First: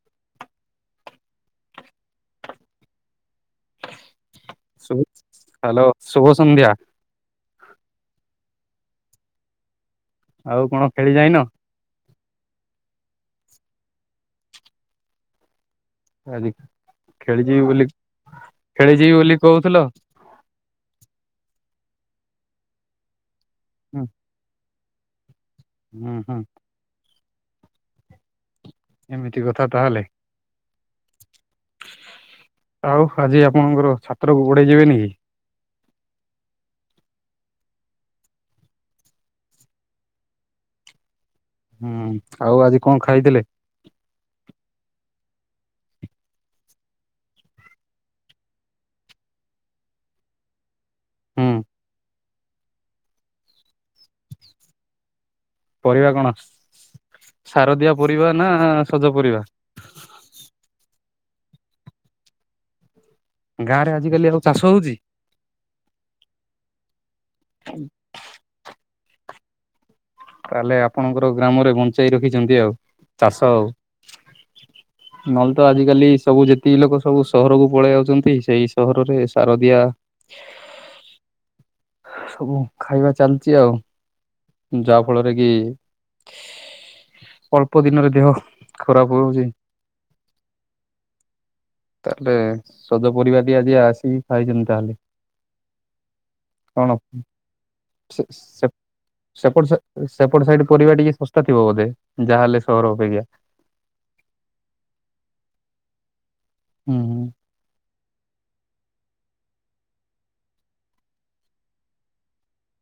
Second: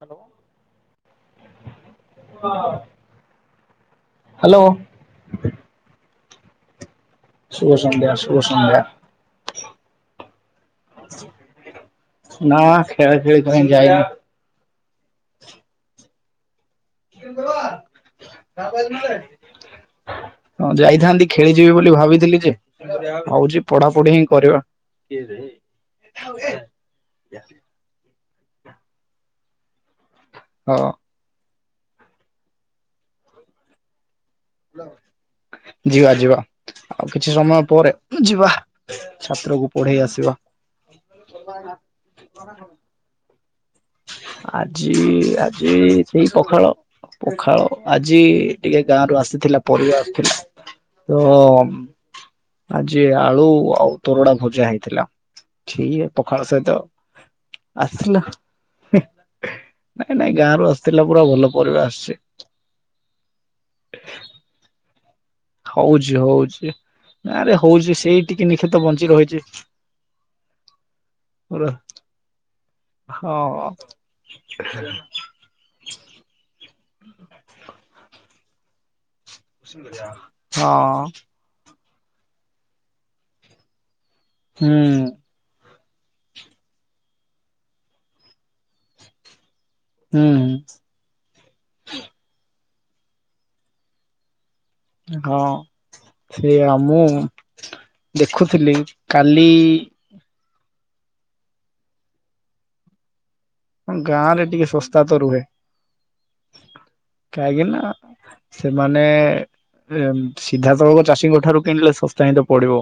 କୁହ ହ୍ୟାଲୋ। ସୁବୁଚି ହ୍ୟାଲୋ ଶୁଭ ସନ୍ଧ୍ୟା। ଶୁଭ ସନ୍ଧ୍ୟା ଶୁଭ ସନ୍ଧ୍ୟା। ଆଉ କଣ ଖେଳି ଯାଇନ। ନା ଖେଳା ଖେଳି ପାଇଁ ଯାଇନି। ଆଜି ଖେଳିଯିବି ବୋଲି ଖେଳିଯିବି ବୋଲି କହୁଥିଲ। ହଁ ଯାଇଥାନ୍ତି ଖେଳିଯିବି ବୋଲି ଭାବିଥିଲି ଯେ ହଉଛି ପଢାପଢି ହିଁ କରିବା। କିଏ ଦେଇ। ଉଁ ହଁ। ଏମିତି କଥା ତାହେଲେ। ହଁ। ଆଉ ଆଜି ଆପଣଙ୍କର ଛାତ୍ରକୁ ଗୋଡେଇ ଯିବେନି କି? ଯିବା ଯିବା ଆଉ କିଛି ସମୟ ପରେ ଯିବା। ଛାତ୍ରକୁ ପଢେଇ ଆସିବା। ହୁଁ ଆଉ ଆଜି କଣ ଖାଇଥିଲେ? ଆଜି ଆଜି ସେଇ ପଖାଳ ପଖାଳ ଆଜି ଟିକେ ଗାଁ ରୁ ଆସିଥିଲା ପରିବା ଆସିଥିଲା। ତ ହୁଁ ଆଜି ଆଳୁ ଆଉ ତୋରଡା ଭଜା ହେଇଥିଲା। ସିଏ ପରିବା କଣ ପଖାଳ ସହିତ ସାରଦିଆ ଆସିଥିଲା ପରିବା ନା ସଜ ପରିବା? ନାଇଁ ନାଇଁ ଗାଁରୁ ଆସିଥିଲା ପୁରା ଭଲ ପରିବା ଆସିଚି। ଗାଁ ରେ ଆଜିକାଲି ଆଉ ଚାଷ ହଉଛି? ହଉଚି ହଉଚି ଗାଁ ରେ ହଉଚି ସେଇ ଟିକେ ନିଖେ ତ ବଞ୍ଚି ରହିଚି। ତାହେଲେ ଆପଣଙ୍କର ଗ୍ରାମରେ ବଞ୍ଚେଇ ରଖିଚନ୍ତି ଆଉ ହଁ ଚାଷ ଆଉ। ନହେଲେ ତ ଆଜିକାଲି ସବୁ ଯେତିକି ଲୋକ ସବୁ ସହରକୁ ପଳେଇ ଆଉଚନ୍ତି ସେଇ ସହରରେ ଶାରଦିଆ ହଁ। ସବୁ ଖାଇବା ଚାଲିଚି ଆଉ ହୁଁ ଯବ୍ ଯୋଉଟାକୁ ଅଳ୍ପ ଦିନରେ ଦେହ ଖରାପ ହଉଚି। ହୁଁ। ତାହେଲେ ସଜ ପରିବା ଟି ଆଜି ଆସିକି ଖାଇଚନ୍ତି ତାହେଲେ। ହଁ ସେଆ କଣ ମୁଁ ଦେଖୁଥିଲି କାଲି ସେପଟେ ସାଇଟ୍ ପରିବା ଟିକେ ଶସ୍ତା ଥିବ ବୋଧେ ଯାହାହେଲେ ସହର ଅପେକ୍ଷା। ମାନେ ଗାଁ ରେ ଟିକେ ଶସ୍ତା ତ ରୁହେ। ହୁଁ ହୁଁ। କାଇଁକି ନା ସେମାନେ ସିଧାସଳଖ ଚାଷୀଙ୍କ ଠାରୁ କିଣିଲେ ଶସ୍ତା ହିଁ ତ ପଡିବ।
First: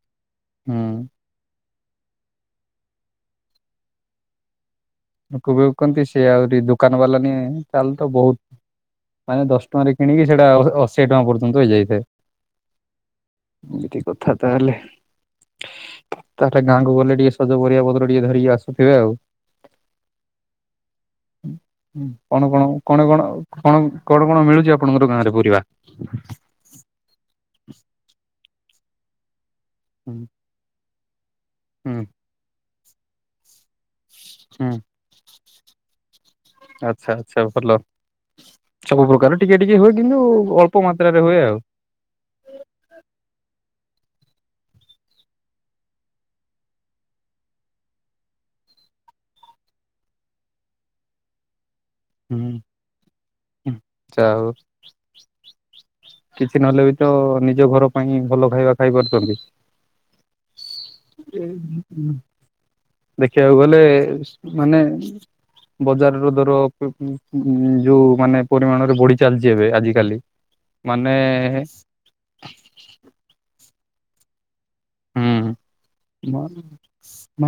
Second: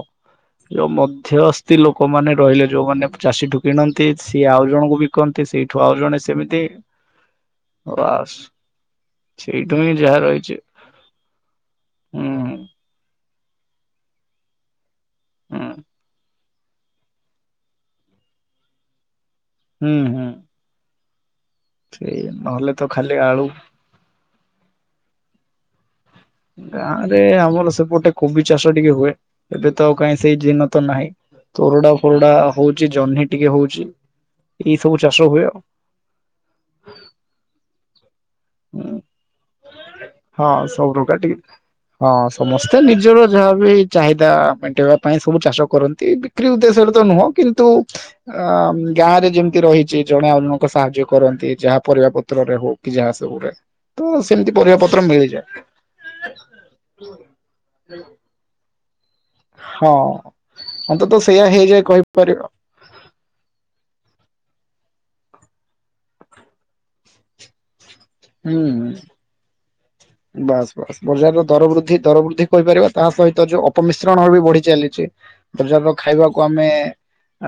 ହୁଁ ଯୋଉ ମଧ୍ୟସ୍ଥି ଲୋକମାନେ ରହିଲେ ଯୋଉମାନେ ଚାଷୀଠୁ କିଣନ୍ତି ସିଏ ଆଉ ଜଣଙ୍କୁ ବି କନ୍ତି ସେଇ ନ୍ତି ସେ ଆହୁରି ଦୋକାନ ବାଲା ନିଏ ତାହେଲେ ତ ବାସ୍ ବହୁତ ମାନେ ଦଶ ସେଇଠୁ ହିଁ ଟଙ୍କାରେ ଯାହା କିଣିକି ସେଇଟା ରହିଛି ଅଶୀଏ ଟଙ୍କା ପର୍ଯ୍ୟନ୍ତ ହେଇଯାଇଥାଏ ହୁଁ ଏମତି କଥା ତାହେଲେ ହୁଁ ତାହେଲେ ଗାଁକୁ ଗଲେ ଟିକେ ସଜ ପରିବା ପତ୍ର ଟିକେ ଧରିକି ଆସୁଥିବେ ଆଉ ହୁଁ ହୁଁ। ସେଇ କଣ କଣ ନହେଲେ ତ କଣ ଖାଲି କଣ ଆଳୁ କଣ କଣ କଣ ମିଳୁଛି ଆପଣଙ୍କର ଗାଁରେ ପରିବା? ଗାଁ ରେ ଆମର ସେପଟେ କୋବି ଚାଷ ଟିକେ ହୁଏ। ଏବେ ତ ଆଉ କାହିଁ ହୁଁ ସେଇ ଦିନ ତ ନାହିଁ ତୋରଡା ଫୋରଡା ହଉଛି ଜହ୍ନି ଟିକେ ହଉଛି। ହୁଁ ଏଇ ସବୁ ଚାଷ ହୁଏ ଆଉ। ଆଚ୍ଛା ଆଚ୍ଛା ଭଲ। ସବୁ ପ୍ରକାର ଟିକେ ଟିକେ ହୁଏ କିନ୍ତୁ ହଁ ଅଳ୍ପ ସବୁ ପ୍ରକାର ମାତ୍ରାରେ ହୁଏ ଟିକେ ଆଉ। ହଁ ସମସ୍ତେ ନିଜର ଯାହା ବି ଚାହିଦା ମେଣ୍ଟେଇବା ପାଇଁ ସବୁ ଚାଷ କରନ୍ତି ବି କ୍ରି ଉଦ୍ଦେଶ୍ୟରେ ତ ନୁହଁ କିନ୍ତୁ ଅ ଗାଁରେ ଯେମିତି ରହିଛି ଜଣେ ଆଉଜଣଙ୍କୁ ସାହାଯ୍ୟ କରନ୍ତି ଯାହା ପରିବା ହୁଁ। ପତ୍ରରେ ହଉ କି ଯାହା ସବୁରେ ଆଚ୍ଛା ତ ଆଉ ସେମିତି ପରିବା ପତ୍ର ମିଳିଯାଏ। କିଛି ନହେଲେ ବି ତ ନିଜ ଘର ପାଇଁ ଭଲ ଖାଇବା ଖାଇ ପାରୁଚନ୍ତି। ହଁ ଅନ୍ତତ ସେଇଆ ହେଇଯାଏ କହିପାରିବ। ଦେଖିବାକୁ ଗଲେ ମାନେ ବଜାରର ଦର ଯୋଉ ମାନେ ହୁଁ। ପରିମାଣରେ ବଢ଼ି ଚାଲିଚି ଏବେ ଆଜିିକାଲି ବାସ୍ ବାସ୍ ବଜାରର ଦର ବୃଦ୍ଧି ଦର ବୃଦ୍ଧି କହିପାରିବା ତା ସହିତ ଯୋଉ ଅପମିଶ୍ରଣ ବି ବଢ଼ି ଚାଲି ଚି ହୁଁ ବଜାରର ଖାଇବାକୁ ଆମେ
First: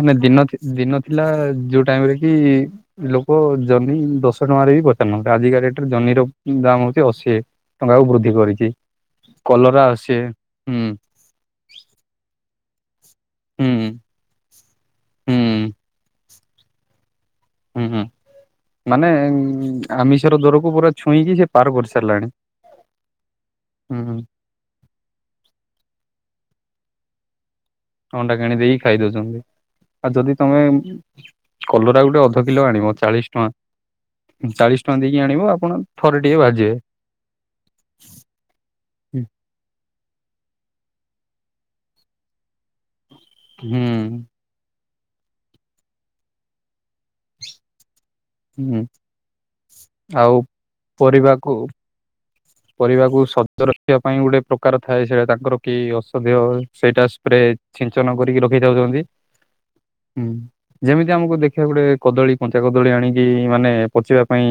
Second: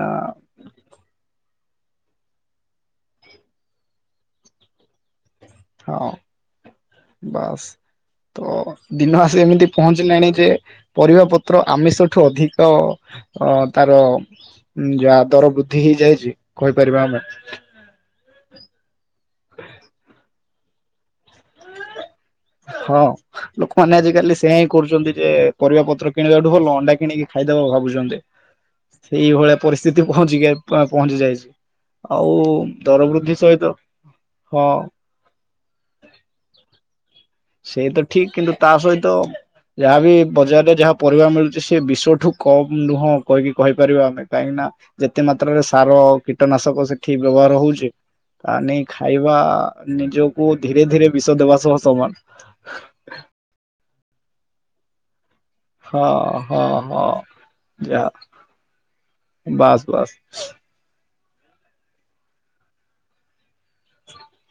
ଅ ଦିନ ଦିନ ଥିଲା ଯୋଉ ଟାଇମ୍ ରେ କି ଲୋକ ଜନି ଦଶ ଟଙ୍କାରେ ବି ପଚାରୁନାହାନ୍ତି ଆଜିକାଲି ହଁ ଜହ୍ନିର ଦାମ ହଉଛି ଅଶିଏ ବାସ୍ ଟଙ୍କାକୁ ବୃଦ୍ଧି ତ କରିଚି ଦିନ ଆସି ଏମିତି କଲରା ଅଶିଏ। ପହଞ୍ଚିଲାଣି ଯେ ପରିବା ପତ୍ର ଆମିଷଠୁ ଅଧିକ ଅ ହୁଁ ତାର ଯାହା ଦର ହୁଁ। ବୃଦ୍ଧି ହେଇଯାଇଚି କହିପାରିବା ଆମେ। ହୁଁ ହୁଁ ମାନେ ଆମିଷର ଦରକୁ ପୁରା ଛୁଇଁକି ସେ ପାର କରିସାରିଲାଣି। ହଁ ଲୋକମାନେ ହୁଁ ହୁଁ ଆଜିକାଲି ସେଆ ହିଁ କରୁଛନ୍ତି ଯେ ପରିବାପତ୍ର କିଣିବାଠୁ ଭଲ ଅଣ୍ଡା କିଣିକି ଖାଇଦବା ଭାବୁ ଚନ୍ତି ଅଣ୍ଡା କିଣି ଦେଇକି ଖାଇ ଦଉଛନ୍ତି। ସେଇଭଳିଆ ପରିସ୍ଥିତି ଆଉ ଯଦି ପହଞ୍ଚି ଗା ତମେ ପହଞ୍ଚି ଯାଇଛି କଲରା ଗୋଟେ ଅଧ ଆଉ କିଲୋ ଆଣିବ ଦରବୃ ଚାଳିଶ ଧି ଟଙ୍କା ସହିତ ହଁ ଚାଳିଶ ଟଙ୍କା ଦେଇକି ଆଣିବ ଆପଣ ଥରେ ଟିଏ ଭାଜିବେ। ସେଇତ ଠିକ କିନ୍ତୁ ତା ସହିତ ଯାହାବି ବଜାରରେ ଯାହା ପରିବା ମିଳୁଚି ସେ ବିଷଠୁ କମ୍ ନୁହଁ। କହିକି ହୁଁ କହିପାରିବା ଆମେ କାହିଁକିନା ଯେତେ ମାତ୍ରାରେ ସାର କୀଟନାଶକ ସେଠି ବ୍ୟବହାର ହଉଚି ତା ହୁଁ ନେଇ ଖାଇବା ଆଉ ନିଜକୁ ଧୀରେ ଧୀରେ ବିଷ ପରିବାକୁ ଦେବା ସହ ସମାନ। ପରିବାକୁ ସତ ରଖିବା ପାଇଁ ଗୋଟେ ପ୍ରକାର ଥାଏ ସେଇଟା ତାଙ୍କର କି ଔଷଧୀୟ ହଁ ହଁ ସେଇଟା ହଁ ସ୍ପ୍ରେ ଯା ଛିଞ୍ଚନ କରିକି ରଖିଥାଉଚନ୍ତି। ବାସ୍ ବାସ୍। ଯେମିତି ଆମକୁ ଦେଖିବାକୁ ଗୋଟେ କଦଳୀ କଞ୍ଚା କଦଳୀ ଆଣିକି ମାନେ ପଚିବା ପାଇଁ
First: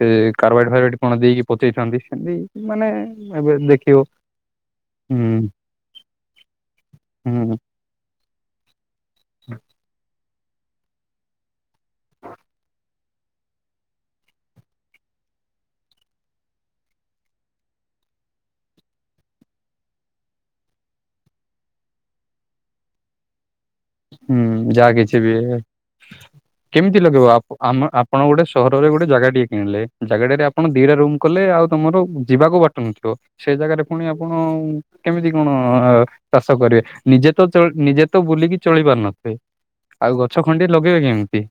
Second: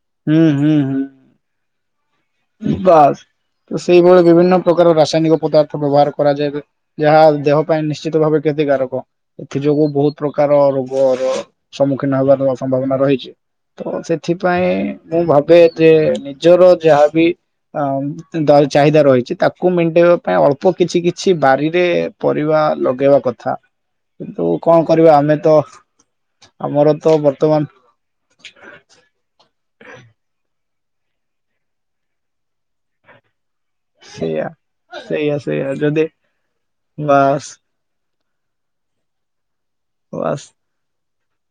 ସେ ହୁଁ କାର୍ବାଇଡ଼ ହୁଁ ଫାର୍ବାଇଡ଼ ହୁଁ। କଣ ଦେଇକି ପଚେଇଥାନ୍ତି ସେମିତି ମାନେ ବାସ୍ ଏବେ ତ ଦେଖିବ ସେଇଭଳି ବିଭିନ୍ନ ପ୍ରକାର ରାସାୟନିକ ହୁଁ ପଦାର୍ଥ ବ୍ୟବହାର କରାଯାଏ ଯାହା ହୁଁ ଦେହ ପାଇଁ ନିଶ୍ଚିତ ଭାବେ କ୍ଷତିକାରକ ଏଥି ଯୋଗୁ ବୋହୁତ ପ୍ରକାର ରୋଗର ସମ୍ମୁଖୀନ ହେବାର ସମ୍ଭାବନା ରହିଚି। ତ ସେଥିପାଇଁ ମୁଁ ଭାବେ ଯେ ନିଜର ଯାହାବି ଅ ଦା ଚାହିଦା ରହିଛି ତାକୁ ମେଣ୍ଟେଇବା ପାଇଁ ଅଳ୍ପ କିଛି କିଛି ବାରିରେ ପରିବା ଲଗେଇବା କଥା। କିନ୍ତୁ ହୁଁ କଣ ଯାହା କରିବା କିଛି ବି ଆମେ ତ ଆମର କେମିତି ତ ଲଗେଇବ ଆପ ବର୍ତ୍ତମାନ ଆମ ଆପଣ ଗୋଟେ ସହରରେ ଗୋଟେ ଜାଗା ଟିଏ କିଣିଲେ ଜାଗାଟାରେ ଆପଣ ଦିଟା ରୁମ୍ କଲେ ଆଉ ତମର ଯିବାକୁ ବାଟ ନଥିବ। ସେ ଜାଗାରେ ପୁଣି ଆପଣ ସେଇଆ କେମିତି ସେଇଆ କଣ ସେଇଆ ଯଦି ଚାଷ କରିବେ ନିଜେ ତ ବାସ୍ ଚ ନିଜେ ତ ବୁଲିକି ଚଳି ପାରୁନଥିବେ ଆଉ ଗଛ ବାସ୍ ଖଣ୍ଡିଏ ଲଗେଇବେ କେମିତି?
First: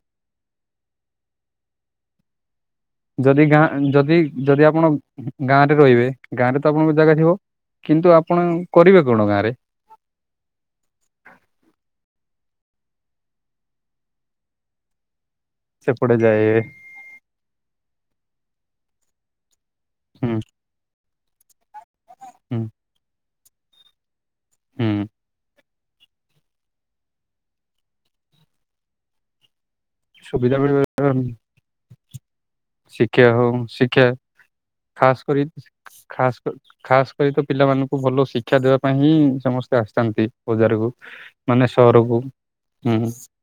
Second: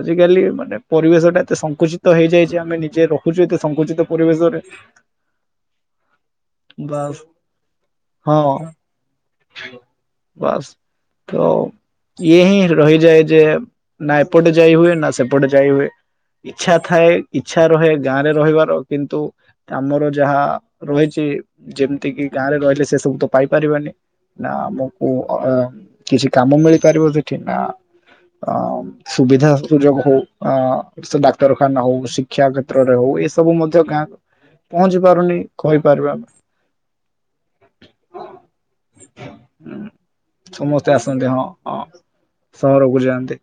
ଆଜିକାଲି ମାନେ ପରିବେଶ ଟା ଏତେ ସଂଙ୍କୁଚିତ ହେଇଯାଇଛି ଆମେ ନି ଯିଏ ଯଦି ରଖୁଛୁ ଏତେ ସଂଙ୍କୁଚିତ ପରିବେଶରେ। ଗାଁ ରେ ରହିବେ ଗାଁ ରେ ତ ଆପଣଙ୍କ ଜାଗା ବାସ୍ ଥିବ କିନ୍ତୁ ଆପଣ ହଁ କରିବେ କଣ ଗାଁ ରେ? ବାସ୍। ତ ଇଏ ହିଁ ରହିଯାଏ ଯେ ନା ଏପଟେ ଯାଇ ହୁଏ ନା ସେ ଏପଟେ ଯାଇ ହଏ ସେପଟେ ଯାଏ ଇଚଛା ଥାଏ ଇଚଛା ରହେ ଗାଁ ରେ ରହିବାର କିନ୍ତୁ ଆମର ହୁଁ ଯାହା ରହିଛି ଯେମିତି କିି ଗାଁରେ ହୁଁ ରହିଲେ ସେ ସବୁ ତ ପାଇପାରିବାନି। ହୁଁ ନାମକୁ [unintelligible] କିଛି କାମ ମିଳିପାରିବ ସେଠି ନା ଅ ସୁବିଧା ସୁଯୋଗ ସୁବିଧା ମିଳିବ ହଉ ଡାକ୍ତରଖାନା ହଉ ଶିକ୍ଷା ହଉ ଶିକ୍ଷା ହଉ ଏସବୁ ମଧ୍ୟ ଶିକ୍ଷା ଗାଁକୁ ପହଞ୍ଚି ପାରୁନି କହିପାରିବା ଆମେ। ଖାସ କରି ତ ପିଲାମାନଙ୍କୁ ଭଲ ଶିକ୍ଷା ଶିକ୍ଷା ଦେବା ପାଇଁ ହିଁ ସମସ୍ତେ ଆସିଥାନ୍ତି ସମସ୍ତେ ବଜାରକୁ ଆସନ୍ତି ହଁ ମାନେ ହଁ ସହରକୁ ସହରକୁ ହୁଁ। ଯାଆନ୍ତି।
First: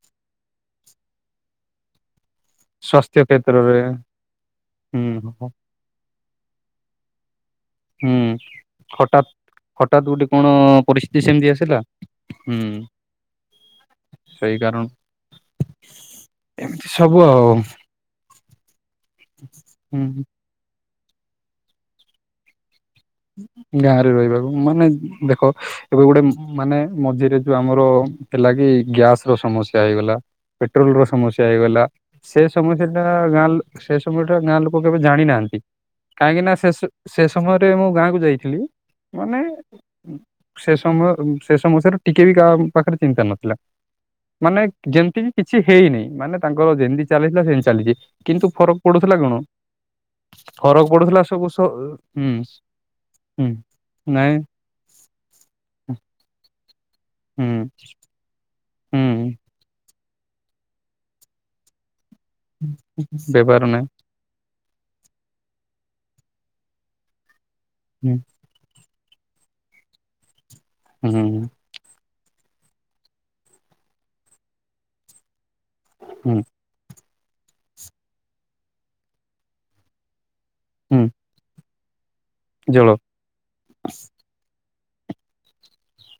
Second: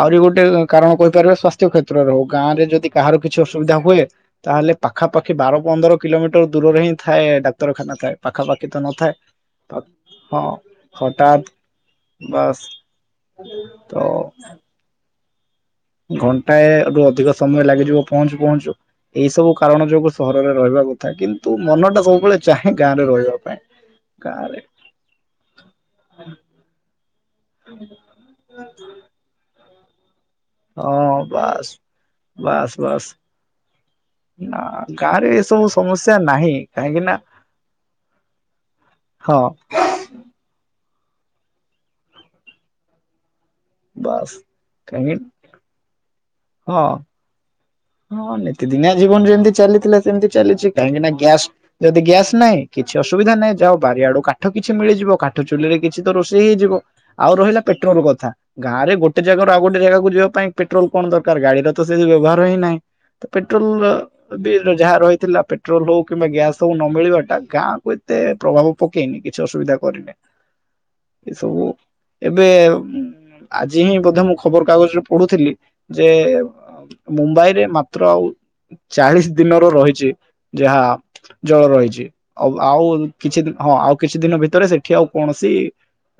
ଆହୁରି ଗୋଟେ କାରଣ କହିପାରିବା ସ୍ୱାସ୍ଥ୍ୟ। କ୍ଷେତ୍ରରେ ହଉ ଗାଁରେ ଯଦି କାହାର ସ୍ଵାସ୍ଥ୍ୟ କିଛି କ୍ଷେତ୍ରରେ ଅସୁବିଧା ହୁଏ ତାହେଲେ ହୁଁ ପାଖାପାଖି ବାର ପନ୍ଦର କିଲୋମିଟର ଦୂରରେ ହିଁ ଥାଏ ଡାକ୍ତରଖାନା ଥାଏ ହୁଁ ପାଖପାଖି ତ ନଥାଏ। ହଠାତ୍ ତ ହଠାତ୍ ଗୋଟେ ହଁ କଣ ପରିସ୍ଥିତି ହଠାତ୍ ସେମିତି ଆସିଲା ହୁଁ ବାସ୍ ହୋଉ। ସେଇ କାରଣ ଘଣ୍ଟା ରୁ ସବୁ ଅଧିକ ଆଉ ସମୟ ଲାଗିଯିବ ପହଞ୍ଚୁ ପହଞ୍ଚୁ ଏଇ ସବୁ କାରଣ ହୁଁ। ଯୋଗୁ ସହରରେ ରହିବା କ ଥା କିନ୍ତୁ ମନଟା ସବୁବେଳେ ଚାହେଁ ଗାଁରେ ରହିବ। ଗାଁରେ ରହିବାକୁ ମାନେ ଦେଖ ଏବେ ଗୋଟେ ମାନେ ମଝିରେ ଯୋଉ ଆମର ହେଲା କି ଗ୍ୟାସ ର ସମସ୍ୟା ହେଇଗଲା ପେଟ୍ରୋଲର ହଁ ସମସ୍ୟା ବାସ୍ ହେଇଗଲା ସେ ବାସ୍ ସମସ୍ୟା ଟା ବାସ୍ ଗାଁ ସେ ସମୟଟା ନା ଗାଁ ଲୋକ କେବେ ଗାଁରେ ଜାଣିନାହାନ୍ତି। ଏସବୁ ସମସ୍ୟା କାହିଁକି ନାହିଁ ନା ସେ କାହିଁକି ନା ସେ ସମୟରେ ମୁଁ ଗାଁ କୁ ଯାଇଥିଲି ହଁ ମାନେ ସେ ସମୟ ସେ ସମସ୍ୟା ର ଟିକେ ବି କାହା ପାଖରେ ଚିନ୍ତା ନଥିଲା। ବାସ୍ ମାନେ ଯେମିତି କାହିଁକି କିଛି ହେଇନି ମାନେ ତାଙ୍କର ହଁ ଯେମିତି ଚାଲିଥିଲା ସେମିତି ଚାଲିଛି। ହଁ କିନ୍ତୁ ଫରକ ନିତିଦିନିଆ ପଡୁଥିଲା ଜୀବନ କଣ ଯେମିତି ଚାଲିଥିଲା ସେମିତି ଚାଲିଛି ଫରକ କାହିଁକି ନା ପଡୁଥିଲା ସବୁ ଗ୍ୟାସ ସ- ଯଦି ହୁଁ ଗ୍ୟାସ୍ ନାହିଁ କିଛି ଅସୁବିଧା ହୁଁ ନାହିଁ ଯାହହୋଉ ବରିଆଡୁ ନାଇଁ କାଠ କିଛି ମିଳିଯିବ କାଠ ଚୁଲିରେ କିଛି ତ ରୋଷେଇ ହେଇଯିବ। ଆଉ ହୁଁ ରହିଲା ପେଟ୍ରୋଲ କଥା। ଗାଁରେ ହୁଁ ଗୋଟେ ଜାଗାରୁ ଆଉ ଗୋଟେ ଜାଗାକୁ ଯିବା ପାଇଁ ପେଟ୍ରୋଲ କଣ ଦରକାର ଗାଡିର ତ ସେ ବ୍ୟବହାର ହିଁ ନାହିଁ। ବ୍ୟବହାର ନାହିଁ ପେଟ୍ରୋଲ ବି ଯାହା ରହିଥିଲା ପେଟ୍ରୋଲ ହଉ କିମ୍ବା ଗ୍ୟାସ ହଉ ନ ମିଳିବା ଟା ଗାଁ ହୁଁ ଏତେ ପ୍ରଭାବ ପକେଇନି କିଛି ଅସୁବିଧା କରିନି ହୁଁ ଏସବୁ ଏବେ ଆଜି ହିଁ ବ ମୁଁ ଖବର କାଗଜରେ ପଢୁଥିଲି। ଯେ ହୁଁ ମୁମ୍ବାଇରେ ମାତ୍ର ଆଉ ଚାଳିଶ ଦିନର ରହିଛି। ଯାହା ହୁଁ ଜଳ ରହିଛି ଆଉ ଆଉ ଜଳ କିଛି ଦ ହଁ ଆଉ କିଛି ଦିନ ଭିତରେ ସେଠ ଏଠି ଆଉ କୌଣସି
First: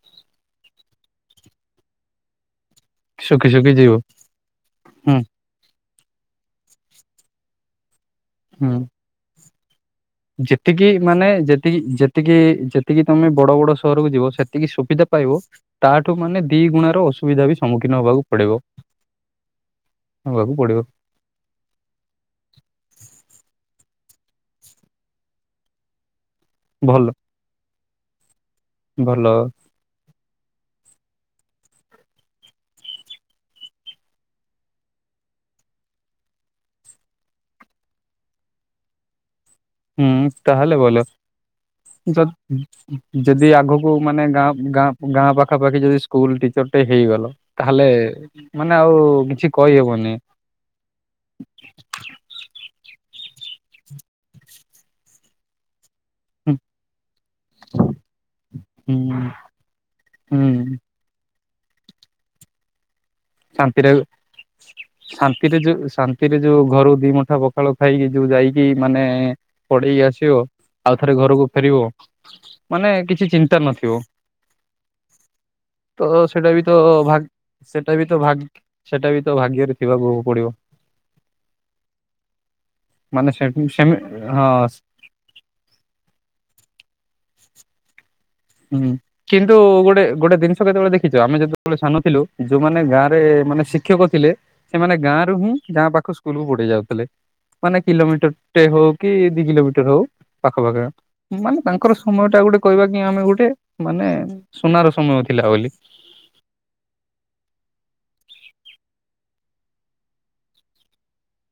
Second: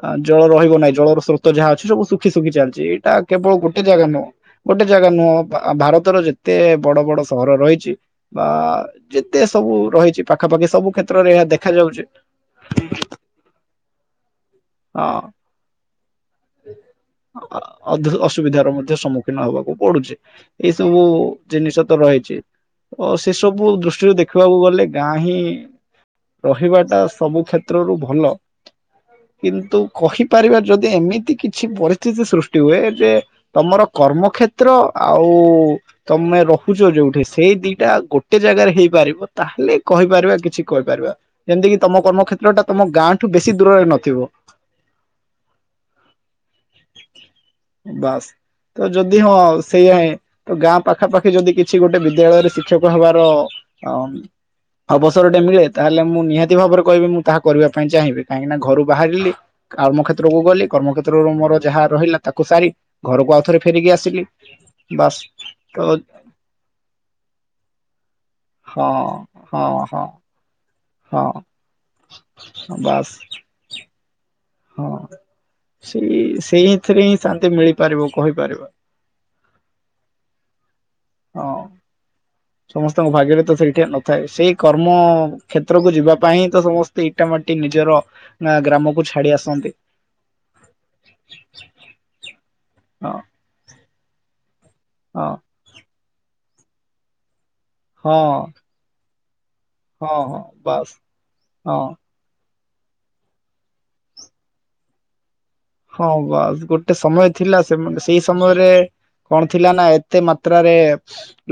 ଅ ଜଳ ରହିବ ନାହିଁ ଜଳର ସ୍ରୋତ ଯାହା ଅଛି ସବୁ ଶୁଖି ଶୁଖି ଚାଲିଛି ଏଇଠ ତା ଶୁଖି କେବଳ ଶୁଖି ଗୋଟେ ଯିବ ଜାଗା ନୁହଁ ଗୋଟେ ଜାଗା ହୁଁ ନୁହଁ ଭାରତର ଯେ ଏତେ ବଡ ବଡ ସହର ରହିଛି ବା ହୁଁ। ଯେତେ ସବୁ ରହିଛି ପାଖାପାଖି ଯେତିକି ସବୁ ମାନେ କ୍ଷେତ୍ରରେ ଏହା ଯେତିକି ଦେଖାଯାଉଛି ଯେତିକି ଯେତିକି ତମେ ବଡ ବଡ ସହରକୁ ଯିବ ସେତିକି ସୁବିଧା ପାଇବ ତାଠୁ ମାନେ ଦି ଗୁଣାର ଅସୁବିଧା ବି ସମ୍ମୁଖୀନ ହବାକୁ ପଡିବ ଅସୁବିଧ ର ମଧ୍ୟ ସମ୍ମୁଖୀନ ହବାକୁ ପଡୁଛି ହବାକୁ ଏଇ ପଡିବ ସବୁ ଜିନିଷ ତ ରହିଛି ତ ସେ ସବୁ ଦୃଷ୍ଟିରୁ ଦେଖିବାକୁ ଗଲେ ଗାଁ ହିଁ ରହିବା ଟା ଭଲ ସବୁ କ୍ଷେତ୍ରରୁ ଭଲ ଭଲ କିନ୍ତୁ କହିପାରିବା ଯଦି ଏମିତି କିଛି ପରିସ୍ଥିତି ସୃଷ୍ଟି ହୁଏ ଯେ ତମର କର୍ମକ୍ଷେତ୍ର ଆଉ ତମେ ରହୁଛ ଯୋଉଠି ସେଇ ଦିଟା ଗୋଟେ ଜାଗାରେ ହେଇପାରିବ ତାହେଲେ ହୁଁ କହିପାରିବା କିଛି ତାହେଲେ ଭଲ କହିପାରିବା ଯେମତି କି ତମ କର୍ମକ୍ଷେତ୍ର ଯଦି ଟା ତମ ଗାଁ ଠୁ ଯଦି ବେଶୀ ଆଗକୁ ଦୂରରେ ମାନେ ନଥିବ। ଗାଁ ଗାଁ ପାଖାପାଖି ଯଦି ସ୍କୁଲ ଟିଚର ଗୋଟେ ହେଇଗଲ ତାହେଲେ ବାସ୍ ମାନେ ତ ଆଉ ଯଦି କିଛି ହଁ ସେଇଆ କହିହବନି। ଗାଁ ପାଖା ପାାଖି ଯଦି କିଛି ଗୋଟେ ବିଦ୍ୟାଳୟରେ ଶିକ୍ଷକ ହେବାର ଅ ଅବସର ଟେ ମିଳେ ତାହେଲେ ମୁଁ ହୁଁ ନିହାତି ଭାବରେ କହିବି ମୁଁ ତାହା କରିବା ପାଇଁ ଚାହିଁବି କାହିଁକି ନା ଘରୁ ହୁଁ ବାହାରିଲି କର୍ମ କ୍ଷେତ୍ରକୁ ଗଲି ହୁଁ କର୍ମକ୍ଷେତ୍ରରୁ ମୋର ଯାହା ରହିଲା ତାକୁ ସାରି ଘରକୁ ଆଉ ଥରେ ଶାନ୍ତିରେ ଫେରିକି ଆସିଲି ବାସ୍ ତ ସେଥିରେ ଯୋଉ ଘରୁ ଦି ମୁଠା ପଖାଳ ଖାଇକି ଯୋଉ ଯାଇକି ହଁ ମାନେ ହଁ ପଢ଼େଇ ହଁ ଆସିବ ଆଉ ଥରେ ହଁ ଘରକୁ ଫେରିବ ମାନେ ବାସ୍ କିଛି ଚିନ୍ତା ନଥିବ। ହଁ ତ ସେଇ ସେଇଟା ବି ସେଇ ତ ଏଥିରେ ଭା ହିଁ ଶାନ୍ତି ମିଳି ସେଟା ବି ତ ଭାଗ ସେଟା ବି ତ ଭାଗ୍ୟରେ ଥିବାକୁ ପଡ଼ିବ। ହଁ ସମସ୍ତଙ୍କ ମାନେ ଭାଗ୍ୟରେ ତ ସେମି ସେଇଠି ସେମି ନଥାଏ ହଁ ସେଇ କର୍ମ କ୍ଷେତ୍ରକୁ ଯିବା ପାଇଁ ହିଁ ତ ସମସ୍ତେ ଇଟାମାଟି ନିଜର ନାଁ ହୁଁ। ଗ୍ରାମକୁ ଛା କିନ୍ତୁ ଗୋଟେ ଗୋଟେ ଜିନିଷ କେତେବେଳେ ଦେଖିଛ ଆମେ ଯେତେବେଳେ ସାନ ଥିଲୁ ଯୋଉମାନେ ହଁ ଗାଁରେ ମାନେ ଶି କ୍ଷକ ଥିଲେ ସେମାନେ ଗାଁ ହଁ ରୁ ହିଁ ଗାଁ ପାଖକୁ ସ୍କୁଲକୁ ପଢ଼େଇ ଯାଉଥିଲେ। ମାନେ ହଁ କିଲୋମିଟର ଟେ ହଉ କି ଦି କିଲୋମିଟର ହଉ ହଁ ହଁ ପାଖ ପାଖ ବାସ୍ ମାନେ ହଁ ତାଙ୍କର ସମୟ ଟା ଗୋଟେ କହିବା କି ଆମେ ଗୋଟେ ମାନେ ସୁନାର ସମୟ ଥିଲା ବୋଲି। ହଁ ବାସ୍ ଗୋଟେ ସମୟ ଥିଲା ସେମାନ ସେଇ ସମୟରେ କଣ ଥିଲା ନା ଏତେ ମାତ୍ରାରେ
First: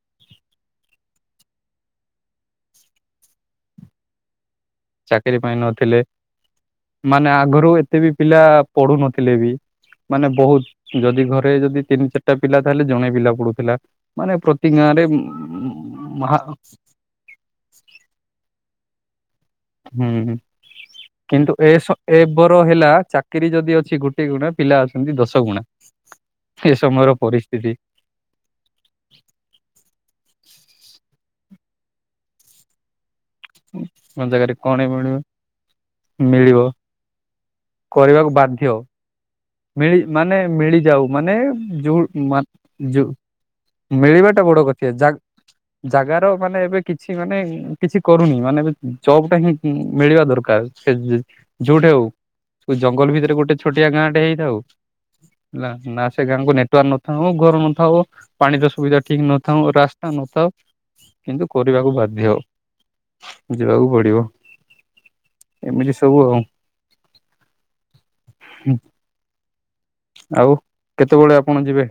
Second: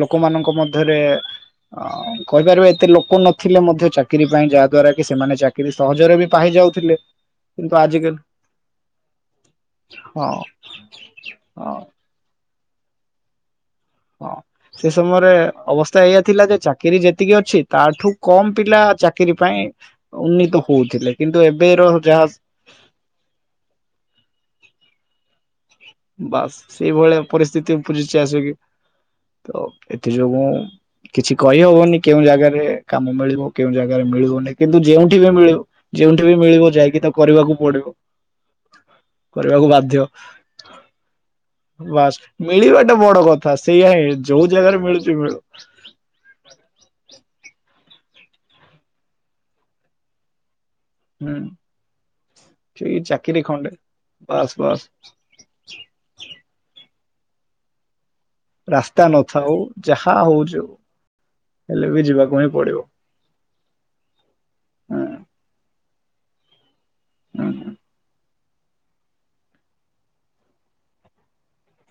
ଲୋକମାନଙ୍କ ମଧ୍ୟରେ ହଁ କହିପାରିବା ଏତେ ଲୋକ ନଥିଲେ ମଧ୍ୟ ଚାକିରି ପାଇଁ ଯାହା ଦ୍ଵାରା କି ସେମାନେ ଚାକିରି ପାଇଁ ନଥିଲେ ସହଜରେ ବି ପାଇ ଯାଉଥିଲେ ମାନେ ଆଗରୁ କିନ୍ତୁ ଏତେ ବି ଆଜିକାଲି ପିଲା ପଡ଼ୁନଥିଲେ ବି ହଁ ମାନେ ବହୁତ ଯଦି ଘରେ ହଁ ଯଦି ତିନି ଚା ଟା ପିଲା ତାହେଲେ ଜଣେ ପିଲା ପଢ଼ୁଥିଲା। ହଁ ସେ ସମୟରେ ଅବସ୍ଥା ଏଇଆ ମହା ଥିଲା ଯେ ଚାକିରି ଯେତିକି ଅଛି ତାଠୁ କମ ପିଲା ଚାକିରି ପାଇଁ ହୁଁ ଉନ୍ନୀତ ହଉଥିଲେ କିନ୍ତୁ ଏବେ ର ଯାହା ର ହେଲା ଚାକିରୀ ଯଦି ଅଛି ଗୋଟେ ଗୁଣା ପିଲା ଅଛନ୍ତି ଦଶ ଗୁଣା। ବାସ୍ ଏ ସମୟର ସେଇଭଳିଆ ପରିସ୍ଥିତି ଉପୁଜିଛି ଆସିକି। ତ ଏଥି ଯୋଗୁ କିଛି କହିହବନି କେଉଁ ଜାଗାରେ କାମ ମିଳି କେଉଁ ଜାଗାରେ କଣ ଜାଗାରେ ମିଳିବନି କିନ୍ତୁ କଣ ଯୋଉଠି ବି ମିଳିବ ଯୋଉଠି ବି ମିଳିବ ଯାଇକି ତାକୁ କରିବାକୁ ପଡ଼ିବ। କରିବାକୁ ବାଧ୍ୟ। କରିବାକୁ ମିଳି ବାଧ୍ୟ। ମାନେ ମିଳିଯାଉ ମାନେ ଯଉ ବାସ୍ ମା ମିଳିବାଟା ଯଉ ବଡ କଥା ସେଇଆ ହିଁ ମିଳିବାଟା ଯୋଉ ବଡ଼ ଜାଗାରେ ମିଳୁଛି [unintelligible] ମିଳୁ ଜାଗାର ମାନେ ଏବେ କିଛି ମାନେ କିଛି କରୁନି ମାନେ ଏବେ ଜବ ଟା ହିଁ ମିଳିବା ଦରକାର୍। ସେ ଯୁ ହୁଁ ଯୋଉଠି ହଉ ସେଇ ଜଙ୍ଗଲ ଭିତରେ ଚାକିରି ଗୋଟେ ଖଣ୍ଡେ ଛୋଟିଆ ଗାଁଟେ ହେଇ ବାସ୍ ବାସ୍। ହେଲା ନା ସେ ଗାଁକୁ ନେଟୱାର୍କ ନଥାଉ ଘର ନଥାଉ ପାଣିର ସୁବିଧା ରାସ୍ତା ଠିକ୍ ନଥାଉ ରାସ୍ତା ଯାହା ନଥାଉ ହଉଛି ହଉ ଯୋଉ କିନ୍ତୁ ହେଲେ କରିବାକୁ ବି ବାଧ୍ୟ। ଯିବାକୁ ହିଁ ପଡିବ ଯିବାକୁ ପଡ଼ିବ ହୁଁ ଏମିତି ସବୁ ଆଉ। [unintelligible] ଆଉ କେତେବେଳେ ଆପଣ ଯିବେ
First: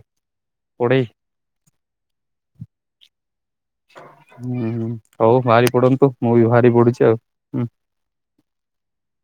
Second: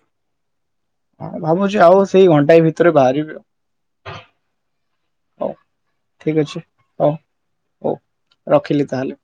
ପଡ଼େଇ? ହଁ ଭାବୁଛି ଆଉ ସେଇ ଘଣ୍ଟାଏ ଭିତରେ ବାହାରିବି ଆଉ। ହୁଁ ହୁଁ ହଉ ବାହାରି ପଡ଼ନ୍ତୁ ମୁଁ ଠିକ ବି ଅଛି ବାହାରି ପଡ଼ୁଛି ହଉ ଆଉ। ହଉ ରଖିଲି ତାହେଲେ?